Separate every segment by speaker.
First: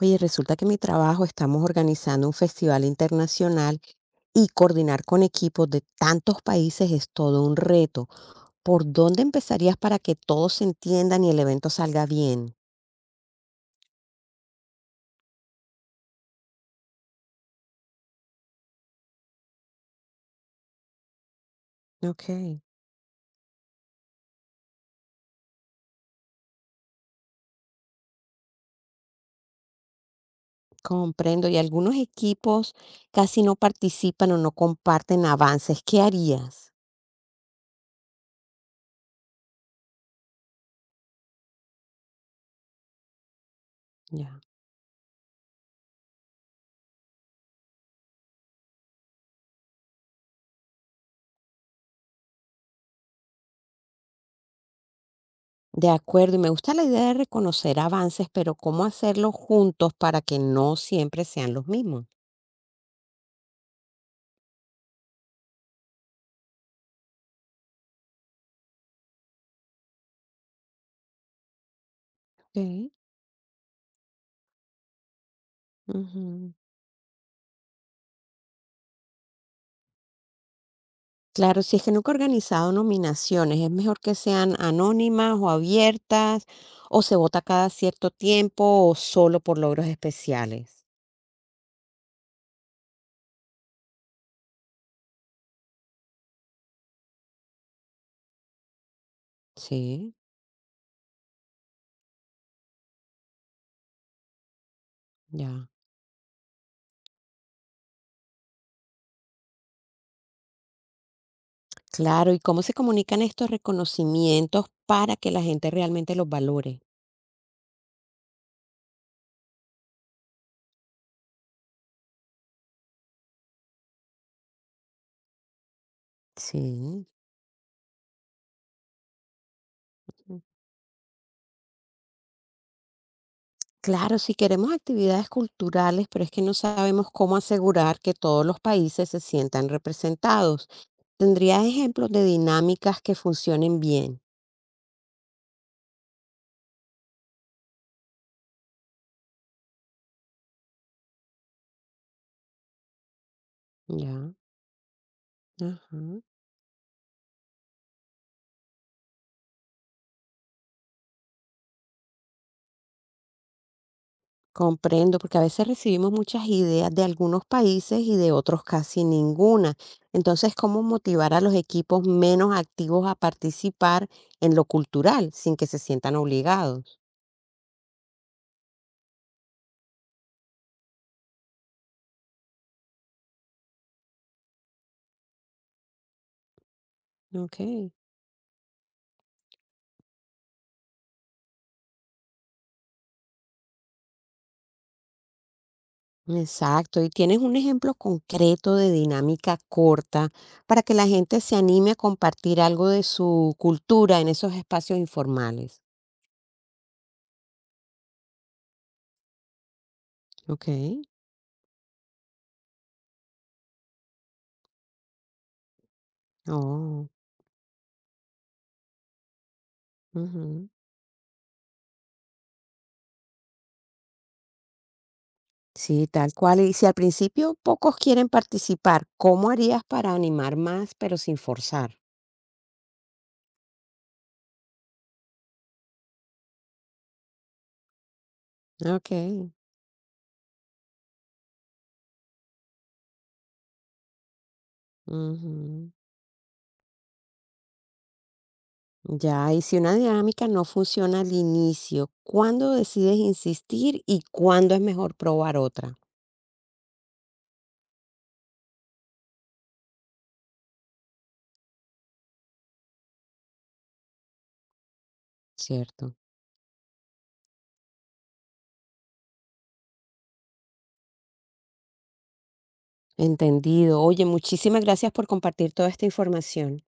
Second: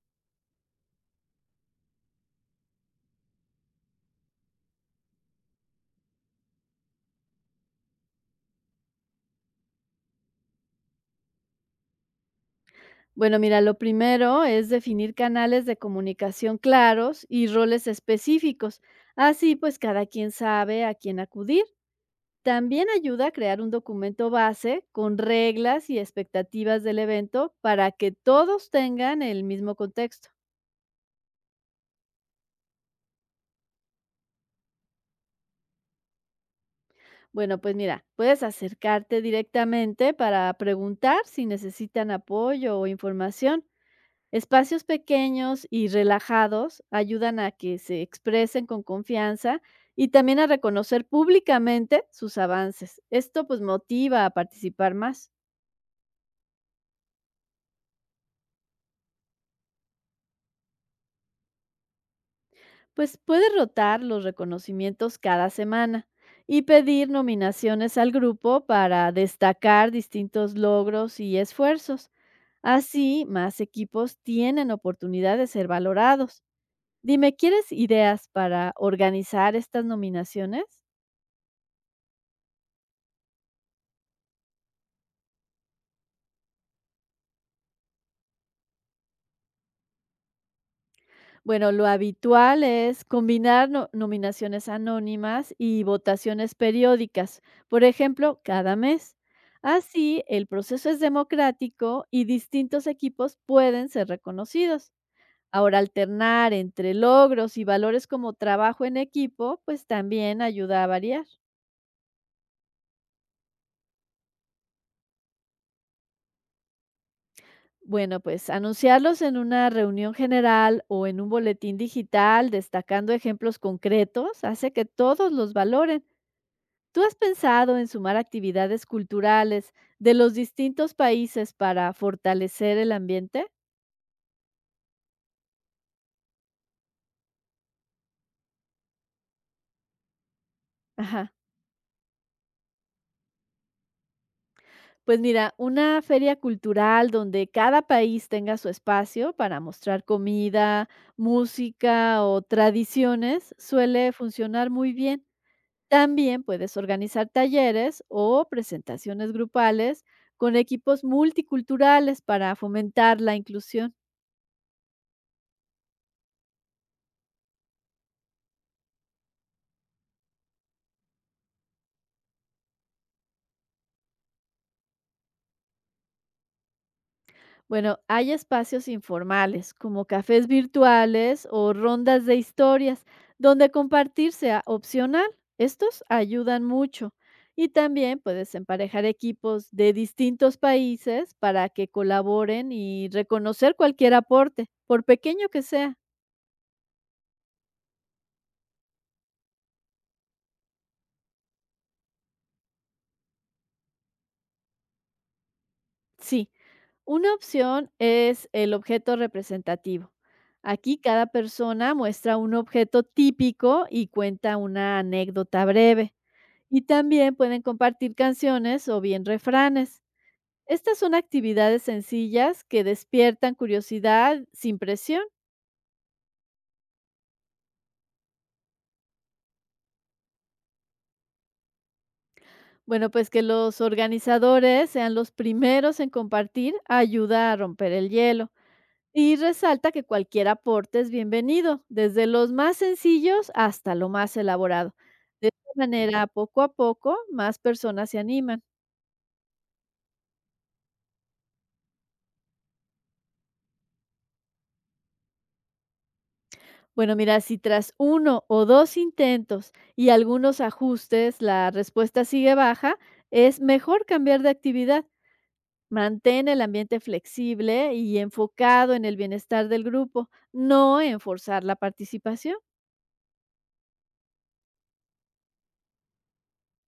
Speaker 1: Oye, resulta que en mi trabajo estamos organizando un festival internacional y coordinar con equipos de tantos países es todo un reto. ¿Por dónde empezarías para que todos se entiendan y el evento salga bien?
Speaker 2: Bueno, mira, lo primero es definir canales de comunicación claros y roles específicos. Así pues cada quien sabe a quién acudir.
Speaker 1: Ok,
Speaker 2: También ayuda a crear un documento base con reglas y expectativas del evento para que todos tengan el mismo contexto.
Speaker 1: comprendo. Y algunos equipos casi no participan o no comparten avances. ¿Qué harías?
Speaker 2: Bueno, pues mira, puedes acercarte directamente para preguntar si necesitan apoyo o información.
Speaker 1: Ya.
Speaker 2: Espacios pequeños y relajados ayudan a que se expresen con confianza y también a reconocer públicamente sus avances. Esto pues motiva a participar más.
Speaker 1: De acuerdo, y me gusta la idea de reconocer avances, pero ¿cómo hacerlo juntos para que no siempre sean los mismos?
Speaker 2: Pues puede rotar los reconocimientos cada semana y pedir nominaciones al grupo para destacar distintos logros y esfuerzos.
Speaker 1: Ok,
Speaker 2: Así, más equipos tienen oportunidad de ser valorados.
Speaker 1: ujú.
Speaker 2: Dime, ¿quieres ideas para organizar estas nominaciones?
Speaker 1: Claro, si es que nunca he organizado nominaciones, es mejor que sean anónimas o abiertas, o se vota cada cierto tiempo, o solo por logros especiales.
Speaker 2: Bueno, lo habitual es combinar nominaciones anónimas y votaciones periódicas, por ejemplo, cada mes.
Speaker 1: Sí,
Speaker 2: Así, el proceso es democrático y distintos equipos pueden ser reconocidos.
Speaker 1: ya.
Speaker 2: Ahora, alternar entre logros y valores como trabajo en equipo, pues también ayuda a variar.
Speaker 1: Claro, ¿y cómo se comunican estos reconocimientos para que la gente realmente los valore?
Speaker 2: Bueno, pues anunciarlos en una reunión general o en un boletín digital, destacando ejemplos concretos, hace que todos los valoren. ¿Tú
Speaker 1: Sí.
Speaker 2: has pensado en sumar actividades culturales de los distintos países para fortalecer el ambiente?
Speaker 1: Claro, si queremos actividades culturales, pero es que no sabemos cómo asegurar que todos los países se sientan representados.
Speaker 2: Ajá.
Speaker 1: ¿Tendrías ejemplos de dinámicas que funcionen bien?
Speaker 2: Pues mira, una feria cultural donde cada país tenga su espacio para mostrar comida, música o tradiciones suele
Speaker 1: Ya.
Speaker 2: funcionar muy bien.
Speaker 1: Ajá.
Speaker 2: También puedes organizar talleres o presentaciones grupales con equipos multiculturales para fomentar la inclusión.
Speaker 1: Comprendo, porque a veces recibimos muchas ideas de algunos países y de otros casi ninguna. Entonces, ¿cómo motivar a los equipos menos activos a participar en lo cultural sin que se sientan obligados?
Speaker 2: Bueno, hay espacios informales como cafés virtuales o rondas de historias donde compartir sea opcional. Estos ayudan mucho.
Speaker 1: Ok.
Speaker 2: Y también puedes emparejar equipos de distintos países para que colaboren y reconocer cualquier aporte, por pequeño que sea.
Speaker 1: Exacto. ¿Y tienes un ejemplo concreto de dinámica corta para que la gente se anime a compartir algo de su cultura en esos espacios informales?
Speaker 2: Sí, una opción es el objeto representativo.
Speaker 1: Ok.
Speaker 2: Aquí cada persona muestra un objeto típico y cuenta una anécdota breve. Y
Speaker 1: Oh,
Speaker 2: también pueden compartir canciones o bien refranes.
Speaker 1: ujú.
Speaker 2: Estas son actividades sencillas que despiertan curiosidad sin presión.
Speaker 1: Sí, tal cual. Y si al principio pocos quieren participar, ¿cómo harías para animar más, pero sin forzar?
Speaker 2: Bueno, pues que los organizadores sean los primeros en compartir ayuda a romper el hielo.
Speaker 1: Ok.
Speaker 2: Y resalta que cualquier aporte es bienvenido, desde los más sencillos hasta lo más elaborado. De esta
Speaker 1: Ujú.
Speaker 2: manera, poco a poco, más personas se animan.
Speaker 1: Ya, y si una dinámica no funciona al inicio, ¿cuándo decides insistir y cuándo es mejor probar otra?
Speaker 2: Bueno, mira, si tras uno o dos intentos y algunos ajustes la respuesta sigue baja, es mejor cambiar de actividad.
Speaker 1: Cierto.
Speaker 2: Mantén el ambiente flexible y enfocado en el bienestar del grupo, no en forzar la participación.
Speaker 1: Entendido. Oye, muchísimas gracias por compartir toda esta información.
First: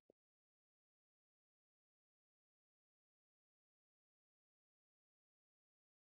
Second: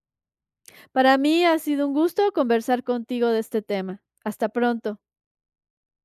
Speaker 2: Para mí ha sido un gusto conversar contigo de este tema. Hasta pronto.